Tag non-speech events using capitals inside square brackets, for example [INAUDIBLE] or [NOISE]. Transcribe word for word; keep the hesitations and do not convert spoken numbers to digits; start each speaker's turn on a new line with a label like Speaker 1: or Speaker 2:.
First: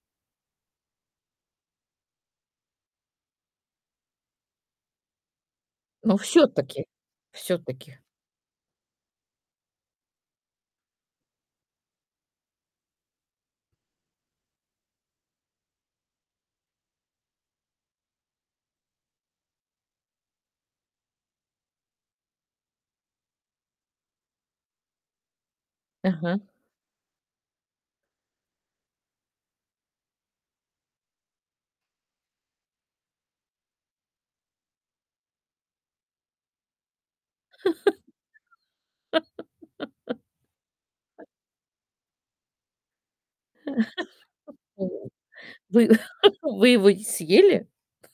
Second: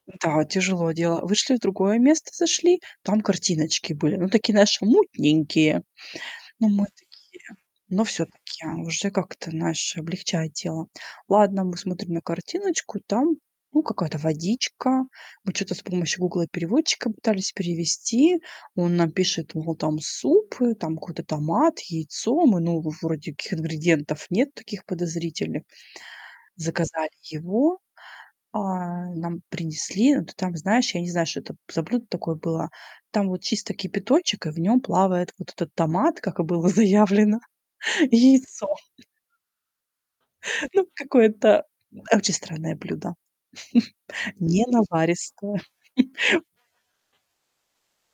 Speaker 1: Да, тяжело дело. Вышли в другое место, зашли, там картиночки были. Ну такие, знаешь, мутненькие.
Speaker 2: Но
Speaker 1: Но
Speaker 2: всё-таки,
Speaker 1: мы такие,
Speaker 2: всё-таки.
Speaker 1: но всё-таки уже как-то, знаешь, облегчает дело. Ладно, мы смотрим на картиночку, там, ну какая-то водичка. Мы чё-то с помощью "Гугла-переводчика" пытались перевести. Он нам пишет, мол, там суп, э, там какой-то томат, яйцо, мы, ну, вроде ких ингредиентов нет, таких подозрительных.
Speaker 2: Ага.
Speaker 1: Заказали его, а, нам принесли, ну ты там, знаешь, я не знаю, что это за блюдо такое было, там вот чисто кипяточек, и в нём плавает вот этот томат, как и было заявлено, яйцо
Speaker 2: [LAUGHS]
Speaker 1: Ну
Speaker 2: [LAUGHS]
Speaker 1: какое-то очень странное блюдо. [CHUCKLES]
Speaker 2: [CHUCKLES]
Speaker 1: Ненаваристое.
Speaker 2: Вы
Speaker 1: [CHUCKLES]
Speaker 2: [CHUCKLES] вы его съели?